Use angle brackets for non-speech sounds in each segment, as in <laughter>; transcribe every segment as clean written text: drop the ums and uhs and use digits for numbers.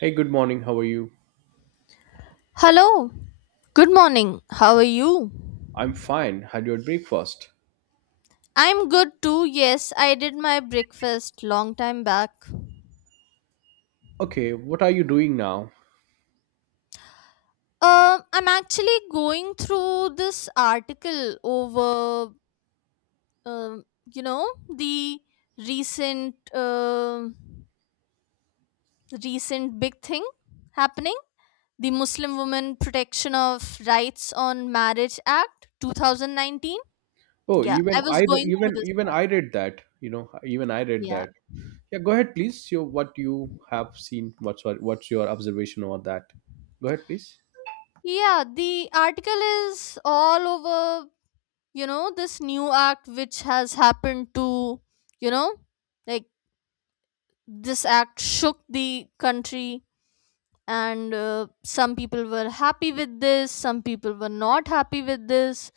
Hey, good morning. How are you? Hello. Good morning. How are you? I'm fine. Had your breakfast? I'm good too. Yes, I did my breakfast long time back. Okay, what are you doing now? I'm actually going through this article over, um, you know, the recent, um recent big thing happening, the Muslim Women Protection of Rights on Marriage Act 2019. Oh, Yeah, even I was I going through even this. even I read that. You know, even I read Yeah. that. Yeah, go ahead, please. Your what you have seen. What's your observation on that? Go ahead, please. Yeah, the article is all over, this new act which has happened to, you know like this act shook the country, and some people were happy with this, some people were not happy with this.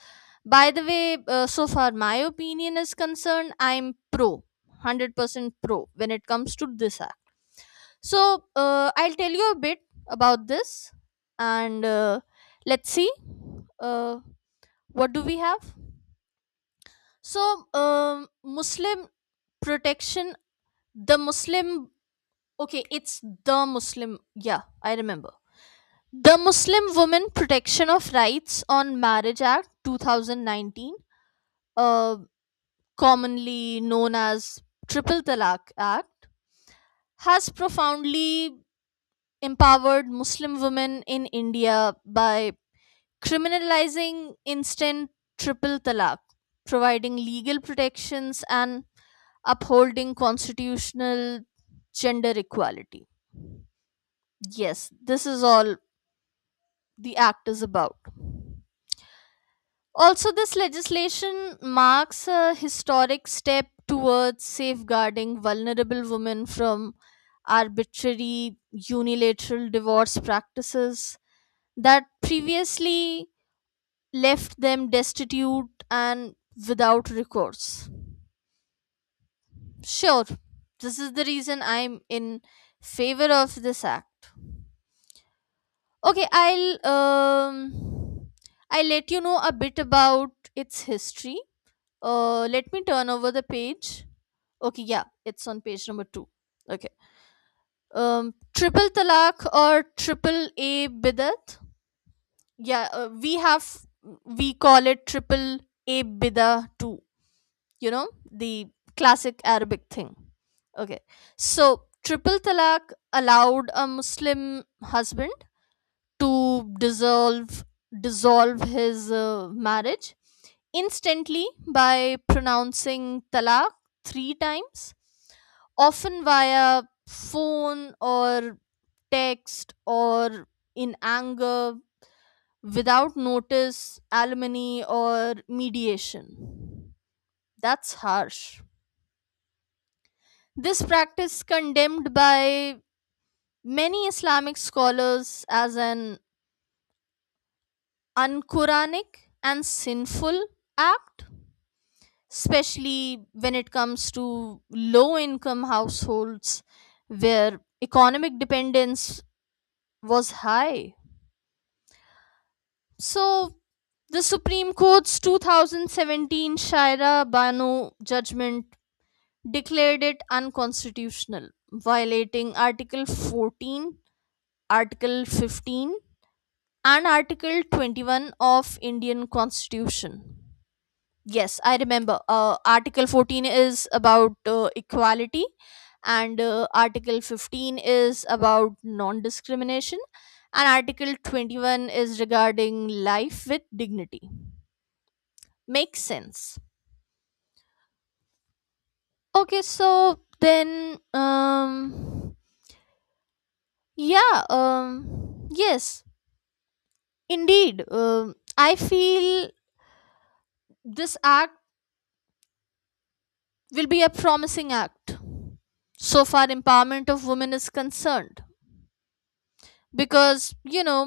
By the way, so far my opinion is concerned, I'm pro 100% pro when it comes to this act. So, I'll tell you a bit about this. And, let's see, uh, what do we have. So, um, muslim, protection, the muslim, okay, it's the muslim, yeah, I remember, the Muslim Women Protection of Rights on Marriage Act 2019, uh, commonly known as Triple Talaq Act, has profoundly empowered Muslim women in India by criminalizing instant triple talaq, providing legal protections and upholding constitutional gender equality. Yes, this is all the act is about. Also, this legislation marks a historic step towards safeguarding vulnerable women from arbitrary unilateral divorce practices that previously left them destitute and without recourse. Sure, this is the reason I'm in favor of this act. Okay, I'll let you know a bit about its history. Uh, let me turn over the page. Okay, yeah, it's on page number 2. Okay. Um, triple talaq or triple a bidat. Yeah, we call it triple a bidah too, you know, the classic Arabic thing. Okay. So, triple talaq allowed a Muslim husband to dissolve his marriage instantly by pronouncing talaq three times, often via phone or text or in anger, without notice, alimony, or mediation. That's harsh. This practice condemned by many Islamic scholars as an unquranic and sinful act, especially when it comes to low income households where economic dependence was high. So the Supreme Court's 2017 Shaira Banu judgment declared it unconstitutional, violating Article 14, Article 15, and Article 21 of Indian Constitution. Yes, I remember. Article 14 is about, equality, and Article 15 is about non discrimination, and Article 21 is regarding life with dignity. Makes sense. Okay, so then, yeah, yes, indeed. I feel this act will be a promising act so far empowerment of women is concerned. Because you know,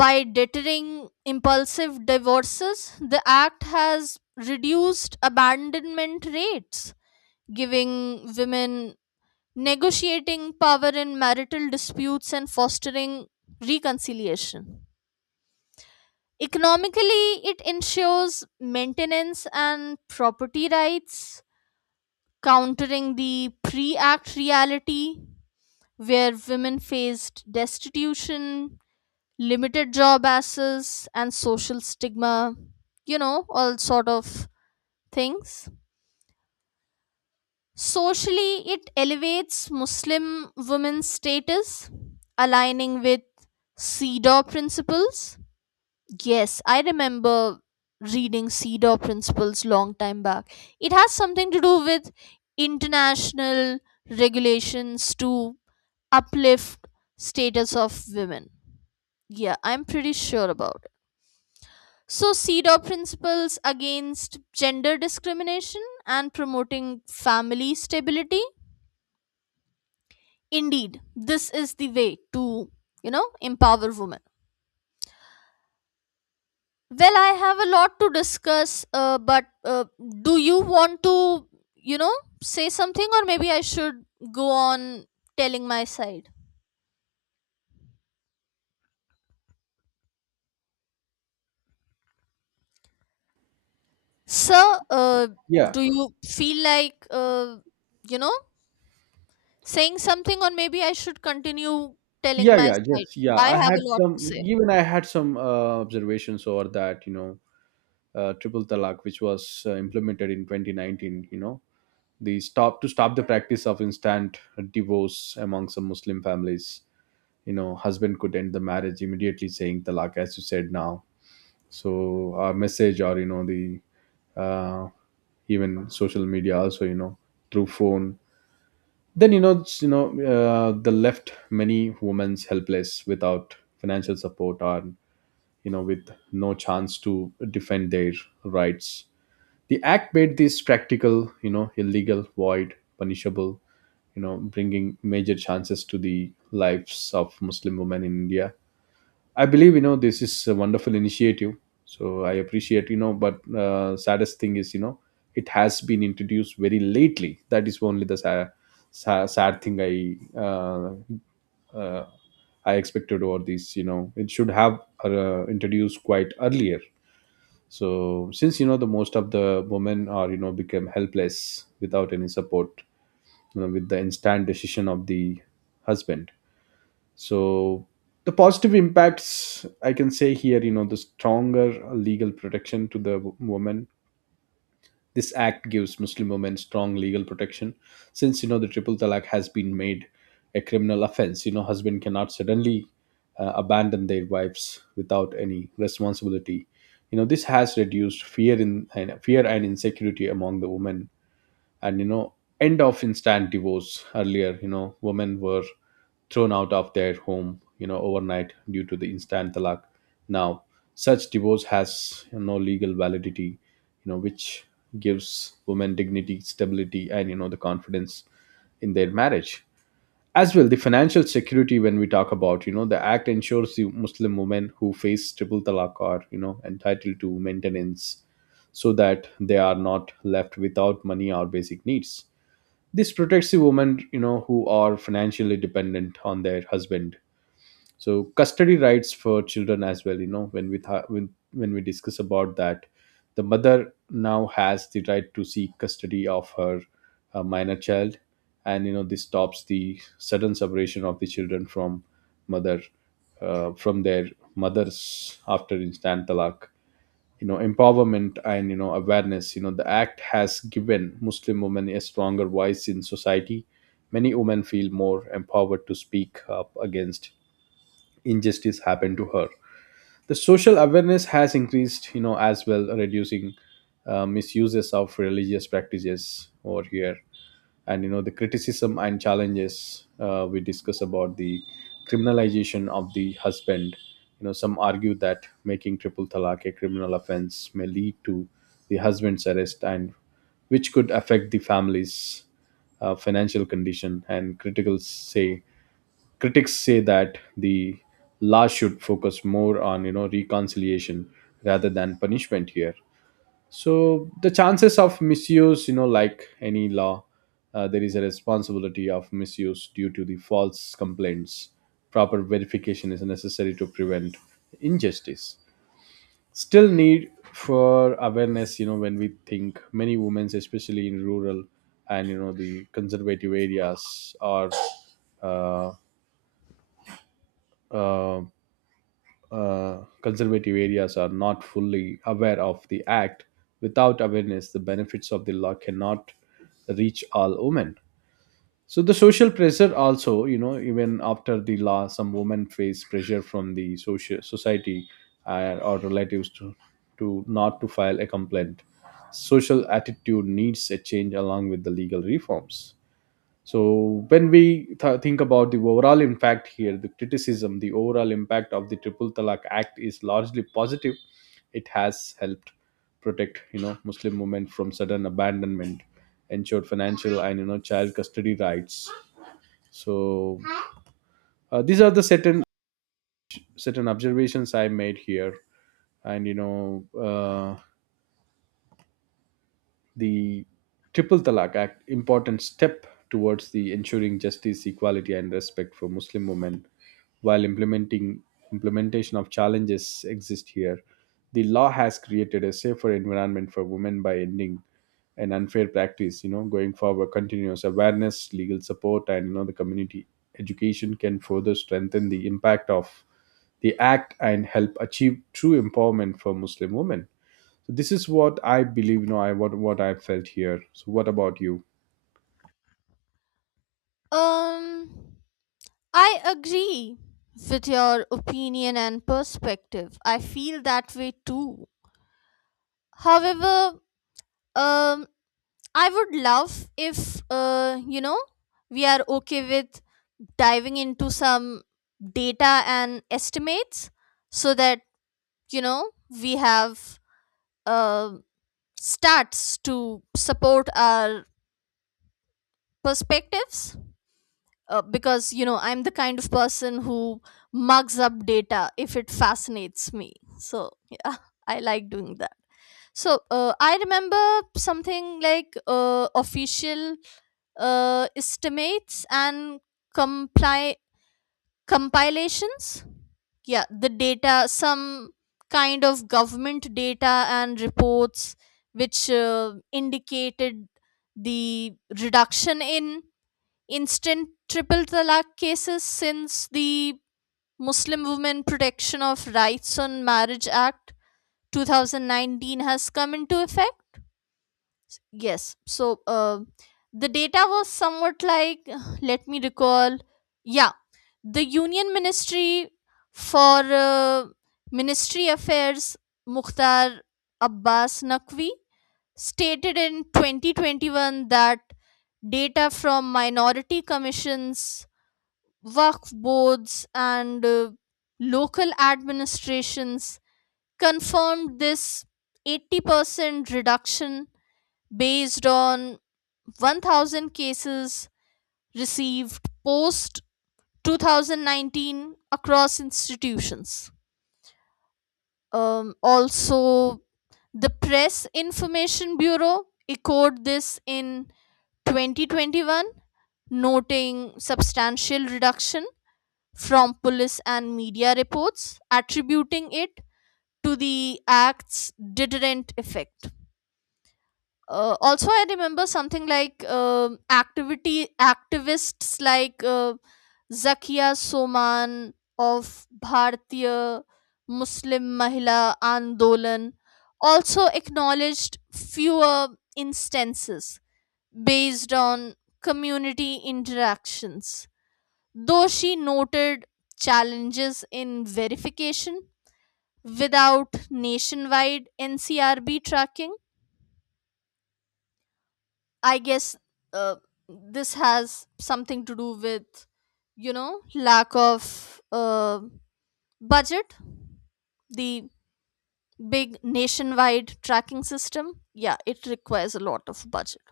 by deterring impulsive divorces, the act has reduced abandonment rates, giving women negotiating power in marital disputes and fostering reconciliation. Economically, it ensures maintenance and property rights, countering the pre act reality where women faced destitution, limited job access and social stigma, you know, all sort of things. Socially, it elevates Muslim women's status, aligning with CEDAW principles. Yes, I remember reading CEDAW principles long time back. It has something to do with international regulations to uplift status of women. Yeah, I'm pretty sure about. So, CEDAW principles against gender discrimination and promoting family stability. Indeed, this is the way to, you know, empower women. Well, I have a lot to discuss, but do you want to, you know, say something, or maybe I should go on telling my side? Sir, Yeah, do you feel like, you know, saying something, or maybe I should continue telling my yeah. side? Yes, yeah. I I have had a lot to some. say. Even I had some observations over that. You know, triple talaq, which was implemented in 2019. You know, the stop the practice of instant divorce among some Muslim families. You know, husband could end the marriage immediately saying talak, as you said now. So our message, or you know, the uh, even social media also, you know, through phone, then you know the left many women's helpless without financial support, or you know, with no chance to defend their rights. The act made this practical, you know, illegal, void, punishable, you know, bringing major chances to the lives of Muslim women in India. I believe, you know, this is a wonderful initiative. So I appreciate, you know, but saddest thing is, you know, it has been introduced very lately. That is only the sad, sad, sad thing uh, I expected over this. You know, it should have introduced quite earlier. So since you know, the most of the women are, you know, become helpless without any support, you know, with the instant decision of the husband. So the positive impacts I can say here, you know, the stronger legal protection to the woman. This act gives Muslim women strong legal protection, since you know, the triple talaq has been made a criminal offense. You know, husband cannot suddenly abandon their wives without any responsibility. You know, this has reduced fear and insecurity among the women. And you know, end of instant divorce, earlier you know, women were thrown out of their home, you know, overnight due to the instant talaq. Now such divorce has, you know, legal validity, you know, which gives women dignity, stability, and you know, the confidence in their marriage, as well the financial security. When we talk about, you know, the act ensures the Muslim women who face triple talaq are, you know, entitled to maintenance, so that they are not left without money or basic needs. This protects the women, you know, who are financially dependent on their husband. So custody rights for children as well, you know, when we discuss about that, the mother now has the right to seek custody of her minor child. And you know, this stops the sudden separation of the children from mother, from their mothers after instant talaq. You know, empowerment and you know, awareness, you know, the act has given Muslim women a stronger voice in society. Many women feel more empowered to speak up against injustice happened to her. The social awareness has increased, you know, as well reducing misuses of religious practices over here. And you know, the criticism and challenges, we discuss about the criminalization of the husband. You know, some argue that making triple talaq a criminal offense may lead to the husband's arrest and which could affect the family's financial condition. And criticals say critics say that the law should focus more on, you know, reconciliation rather than punishment here. So the chances of misuse, you know, like any law, there is a responsibility of misuse due to the false complaints. Proper verification is necessary to prevent injustice. Still need for awareness, you know, when we think, many women, especially in rural and you know, the uh, uh, conservative areas are not fully aware of the act. Without awareness, the benefits of the law cannot reach all women. So the social pressure also, you know, even after the law, some women face pressure from the social society or relatives to not to file a complaint. Social attitude needs a change along with the legal reforms. So when we think about the overall impact here, the criticism, the overall impact of the Triple Talaq Act is largely positive. It has helped protect, you know, Muslim women from sudden abandonment, ensured financial and you know, child custody rights. So these are the certain certain observations I made here, and you know. The Triple Talaq Act important step towards the ensuring justice, equality, and respect for Muslim women. While implementing implementation of challenges exist here, the law has created a safer environment for women by ending an unfair practice. You know, going forward, continuous awareness, legal support, and you know, the community education can further strengthen the impact of the act and help achieve true empowerment for Muslim women. So this is what I believe. You know, I what I felt here. So what about you? Um, I agree with your opinion and perspective. I feel that way too. However, um, I would love if, you know, we are okay with diving into some data and estimates so that, you know, we have uh, stats to support our perspectives. Because you know I'm the kind of person who mugs up data if it fascinates me. So yeah, <laughs> I like doing that. So, I remember something like, official, estimates and compli- compilations. Yeah, the data, some kind of government data and reports which, indicated the reduction in instant triple talaq cases since the Muslim Women Protection of Rights on Marriage Act 2019 has come into effect? Yes. So, the data was somewhat like, <sighs> let me recall, yeah, the Union Ministry for, Ministry Affairs, Mukhtar Abbas Naqvi, stated in 2021 that data from minority commissions, work boards and, local administrations confirmed this 80% reduction based on 1,000 cases received post 2019 across institutions. Also, the Press Information Bureau echoed this in 2021, noting substantial reduction from police and media reports, attributing it to the act's deterrent effect. Also, I remember something like activity activists like, Zakia Soman of Bharatiya Muslim Mahila Andolan also acknowledged fewer instances based on community interactions, though she noted challenges in verification without nationwide NCRB tracking. I guess uh, this has something to do with, you know, lack of, budget, the big nationwide tracking system. Yeah, it requires a lot of budget.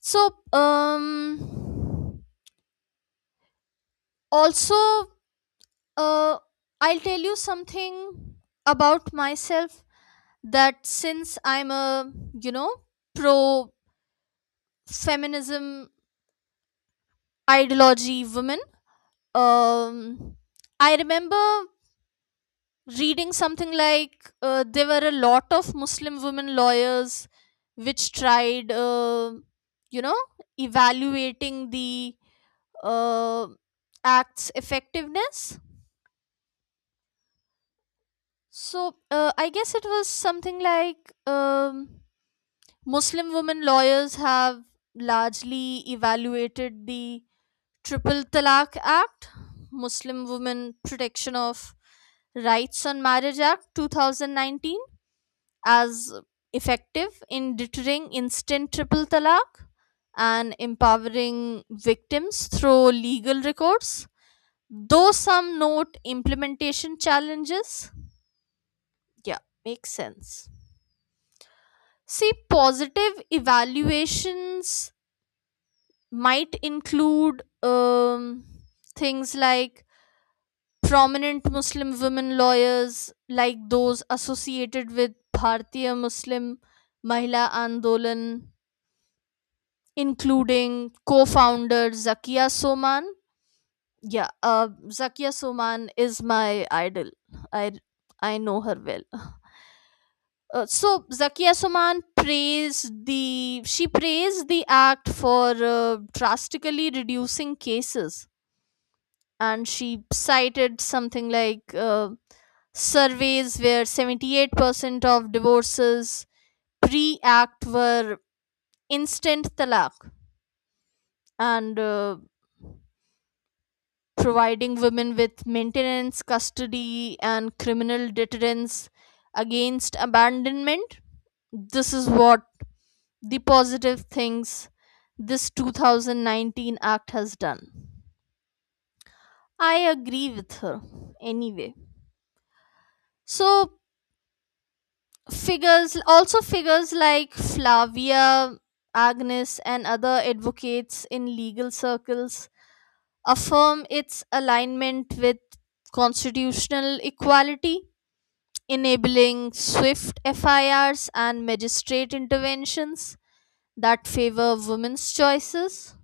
So, also, uh, I'll tell you something about myself, that since I'm a, you know, pro feminism ideology woman, um, I remember reading something like, there were a lot of Muslim women lawyers which tried, you know, evaluating the, uh, act's effectiveness. So, I guess it was something like, Muslim women lawyers have largely evaluated the Triple Talaq Act, Muslim Women Protection of Rights on Marriage Act 2019, as effective in deterring instant triple talaq and empowering victims through legal recourse, though some note implementation challenges. Yeah, makes sense. See, positive evaluations might include, things like prominent Muslim women lawyers, like those associated with Bhartiya Muslim Mahila Andolan, including co founder Zakia Soman. Yeah, Zakia Soman is my idol. I, I know her well. So Zakia Suman praised the she praised the act for, drastically reducing cases, and she cited something like, surveys where 78% of divorces pre act were instant talaq, and, providing women with maintenance, custody, and criminal deterrence against abandonment. This is what the positive things this 2019 act has done. I agree with her anyway. So, figures like Flavia, Agnes, and other advocates in legal circles affirm its alignment with constitutional equality, enabling swift FIRs and magistrate interventions that favor women's choices.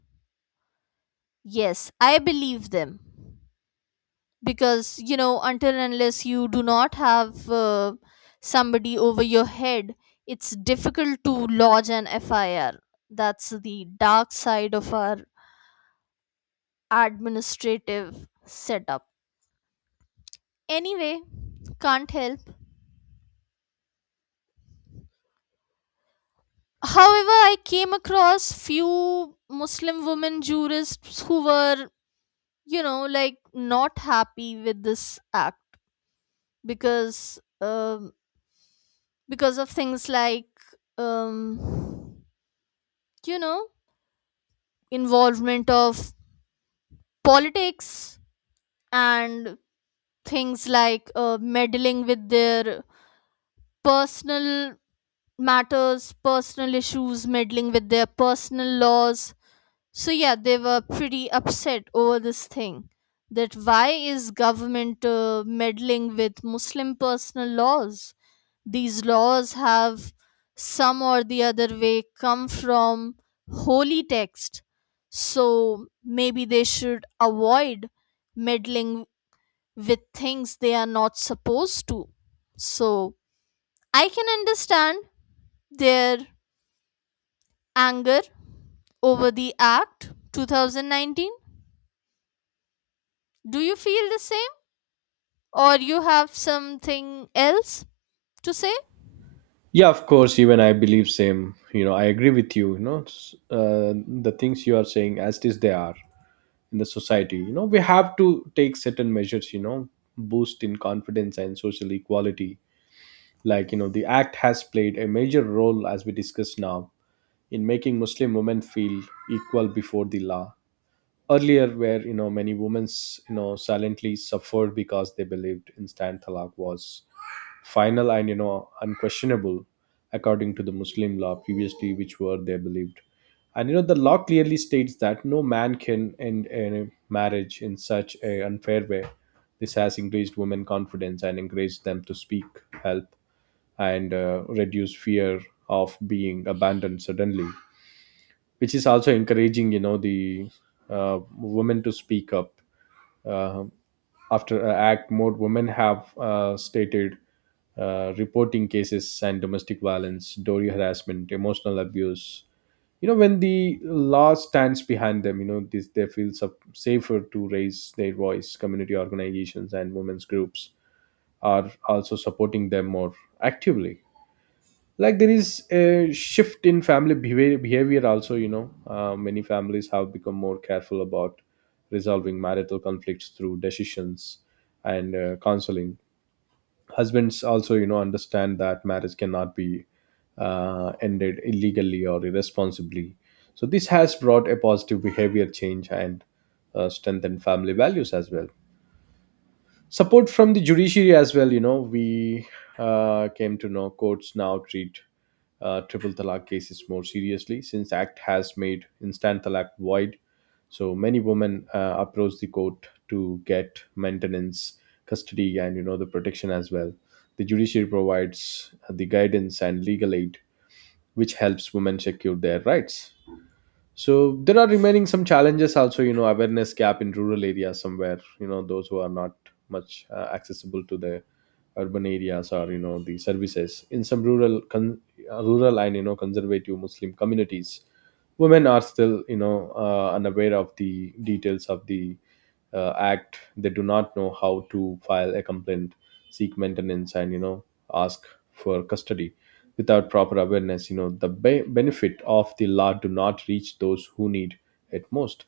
Yes, I believe them. Because you know, until and unless you do not have, somebody over your head, it's difficult to lodge an FIR. That's the dark side of our administrative setup. Anyway, can't help. However, I came across few Muslim women jurists who were, you know, like, not happy with this act, because um because of things like, um you know, involvement of politics, and things like, meddling with their personal matters, personal issues, meddling with their personal laws. So yeah, they were pretty upset over this thing, that why is government, meddling with Muslim personal laws? These laws have some or the other way come from holy text. So maybe they should avoid meddling with things they are not supposed to. So I can understand their anger over the act 2019. Do you feel the same or you have something else to say? Yeah, of course. Even I believe same. You know, I agree with you. You know, the things you are saying as it is they are in the society. You know, we have to take certain measures. You know, boost in confidence and social equality. Like you know, the act has played a major role as we discuss now in making Muslim women feel equal before the law. Earlier where you know, many women's, you know, silently suffered because they believed instant talaq was final and you know, unquestionable according to the Muslim law previously which were they believed. And you know, the law clearly states that no man can end a marriage in such a unfair way. This has increased women confidence and encouraged them to speak help and reduce fear of being abandoned suddenly, which is also encouraging, you know, the women to speak up. Uh, after uh, act, more women have stated reporting cases and domestic violence, dowry harassment, emotional abuse. You know, when the law stands behind them, you know, this they feel safer to raise their voice. Community organizations and women's groups are also supporting them more actively. Like there is a shift in family behavior also, you know, many families have become more careful about resolving marital conflicts through decisions and counseling. Husbands also, you know, understand that marriage cannot be ended illegally or irresponsibly. So this has brought a positive behavior change and strengthened family values as well. Support from the judiciary as well, you know, we came to know courts now treat triple talaq cases more seriously since act has made instant talaq void. So many women approach the court to get maintenance, custody, and you know, the protection as well. The judiciary provides the guidance and legal aid which helps women secure their rights. So there are remaining some challenges also, you know, awareness gap in rural areas somewhere, you know, those who are not much accessible to the urban areas or you know, the services in some rural and you know, conservative Muslim communities, women are still, you know, unaware of the details of the act. They do not know how to file a complaint, seek maintenance, and you know, ask for custody. Without proper awareness, you know, the benefit of the law do not reach those who need it most.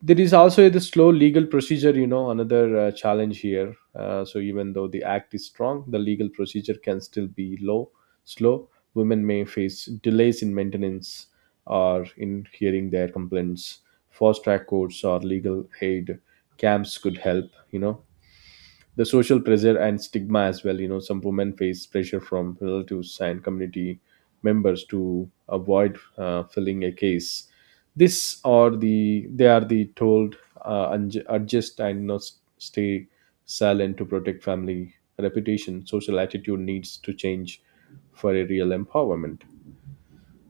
There is also the slow legal procedure, you know, another challenge here. So even though the act is strong, the legal procedure can still be low, slow. Women may face delays in maintenance or in hearing their complaints. Fast track courts or legal aid camps could help, you know, the social pressure and stigma as well. You know, some women face pressure from relatives and community members to avoid filling a case. This or the they are the told adjust and not stay silent to protect family reputation. Social attitude needs to change for a real empowerment.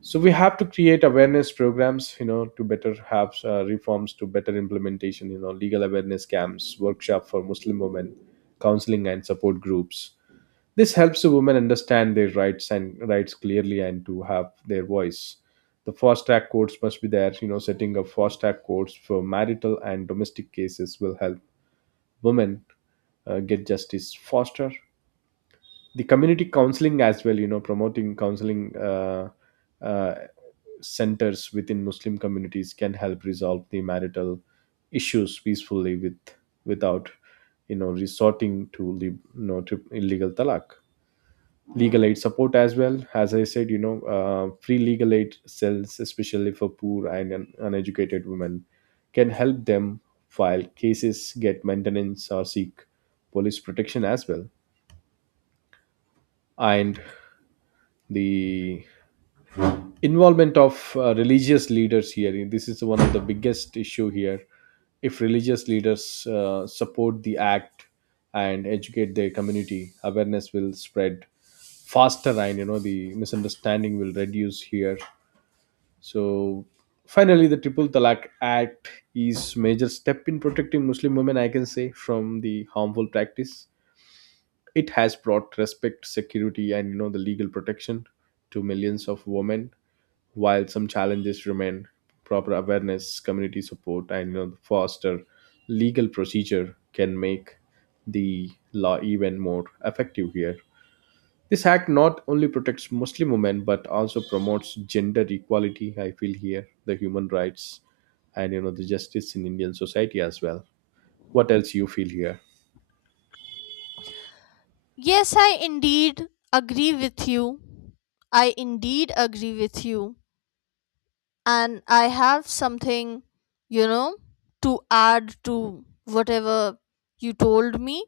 So we have to create awareness programs, you know, to better have reforms to better implementation. You know, legal awareness camps, workshop for Muslim women, counseling and support groups. This helps the women understand their rights and rights clearly and to have their voice. The fast track courts must be there, you know, setting up fast track courts for marital and domestic cases will help women get justice faster. The community counseling as well, you know, promoting counseling uh, centers within Muslim communities can help resolve the marital issues peacefully with without, you know, resorting to the to illegal talak. Legal aid support as well, as I said, you know, free legal aid cells, especially for poor and uneducated women, can help them file cases, get maintenance, or seek police protection as well. And the involvement of religious leaders here, this is one of the biggest issue here. If religious leaders support the act and educate their community, awareness will spread faster, and you know, the misunderstanding will reduce here. So finally, the Triple Talaq Act is major step in protecting Muslim women, I can say, from the harmful practice. It has brought respect, security, and you know, the legal protection to millions of women. While some challenges remain, proper awareness, community support, and you know, the faster legal procedure can make the law even more effective here. This act not only protects Muslim women but also promotes gender equality. I feel here the human rights and you know, the justice in Indian society as well. What else you feel here? Yes, I indeed agree with you. I indeed agree with you. And I have something, you know, to add to whatever you told me.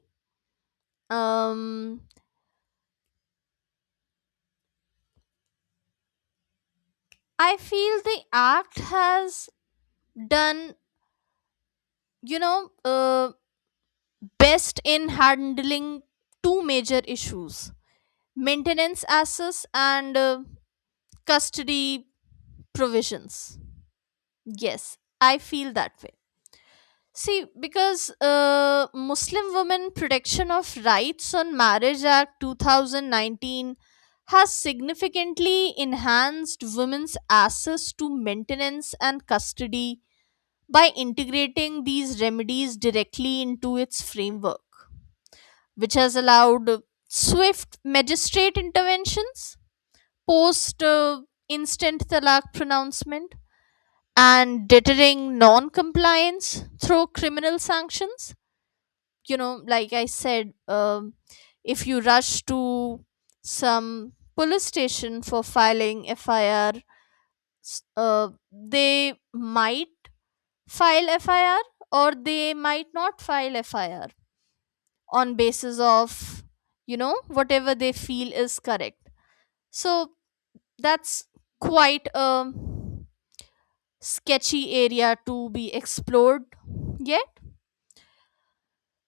Um, I feel the act has done, you know, best in handling two major issues, maintenance assets and, custody provisions. Yes, I feel that way. See, because, Muslim Women Protection of Rights on Marriage Act 2019 has significantly enhanced women's access to maintenance and custody by integrating these remedies directly into its framework, which has allowed, swift magistrate interventions post, instant talaq pronouncement and deterring non compliance through criminal sanctions. You know, like I said, if you rush to some police station for filing FIR, s- uh, they might file FIR or they might not file FIR on basis of, you know, whatever they feel is correct. So that's quite a sketchy area to be explored yet.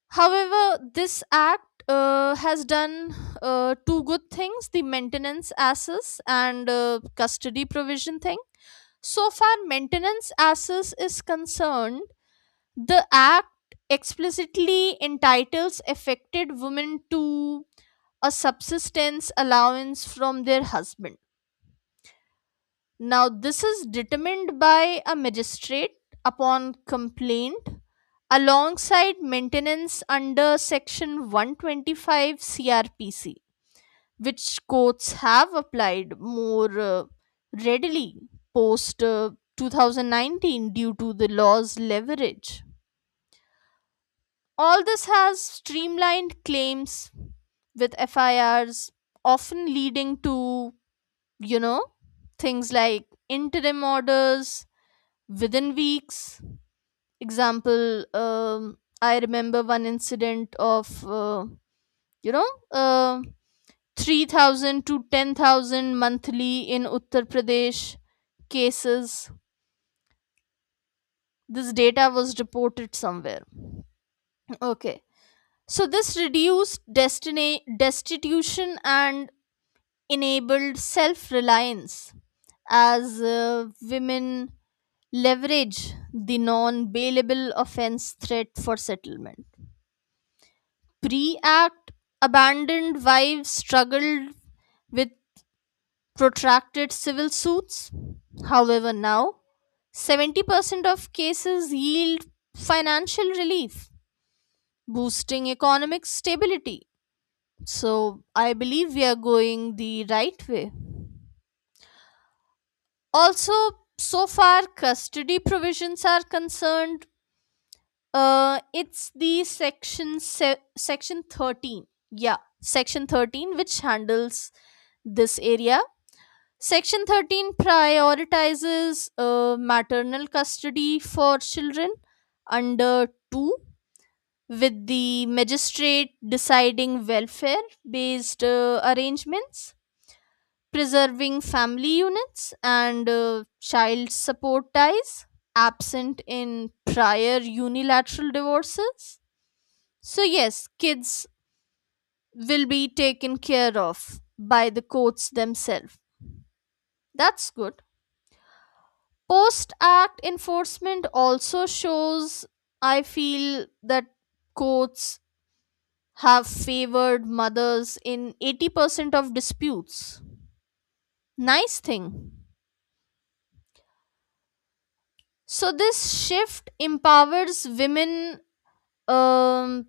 However, this act, has done two good things, the maintenance access and, custody provision thing. So far, maintenance access is concerned, the act explicitly entitles affected women to a subsistence allowance from their husband. Now, this is determined by a magistrate upon complaint alongside maintenance under section 125 CRPC, which courts have applied more, readily post, 2019 due to the law's leverage. All this has streamlined claims with FIRs, often leading to, you know, things like interim orders, within weeks. Example, I remember one incident of, you know uh, 3,000 to 10,000 monthly in Uttar Pradesh cases. This data was reported somewhere. Okay. So this reduced destiny destitution and enabled self-reliance as, women leverage the non-bailable offense threat for settlement. Pre act, abandoned wives struggled with protracted civil suits. However, now 70% of cases yield financial relief, boosting economic stability. So, I believe we are going the right way. Also, so far, custody provisions are concerned. It's the section 13. Yeah, section 13, which handles this area. Section 13 prioritizes, maternal custody for children under 2 with the magistrate deciding welfare based, arrangements, preserving family units and, child support ties absent in prior unilateral divorces. So, yes, kids will be taken care of by the courts themselves. That's good. Post act enforcement also shows, I feel, that courts have favored mothers in 80% of disputes. Nice thing. So this shift empowers women, um,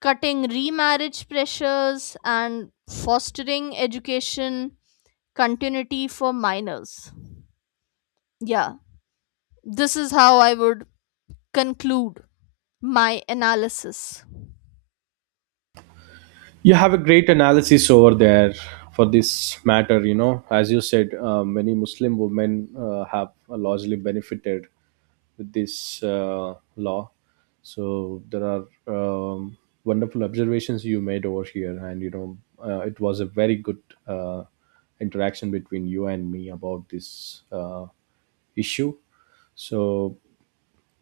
cutting remarriage pressures and fostering education continuity for minors. Yeah, this is how I would conclude my analysis. You have a great analysis over there for this matter. You know, as you said, many Muslim women have largely benefited with this law. So there are um, wonderful observations you made over here. And you know, it was a very good uh, interaction between you and me about this issue. So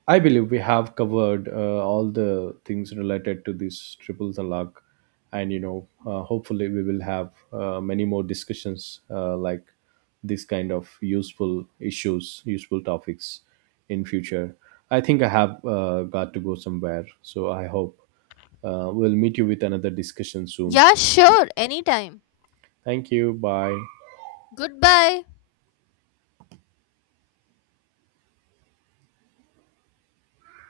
I believe we have covered all the things related to this triple talaq, and you know, hopefully we will have many more discussions like this kind of useful issues, useful topics in future. I think I have got to go somewhere, so I hope we'll meet you with another discussion soon. Yeah, sure, anytime. Thank you. Bye. Goodbye.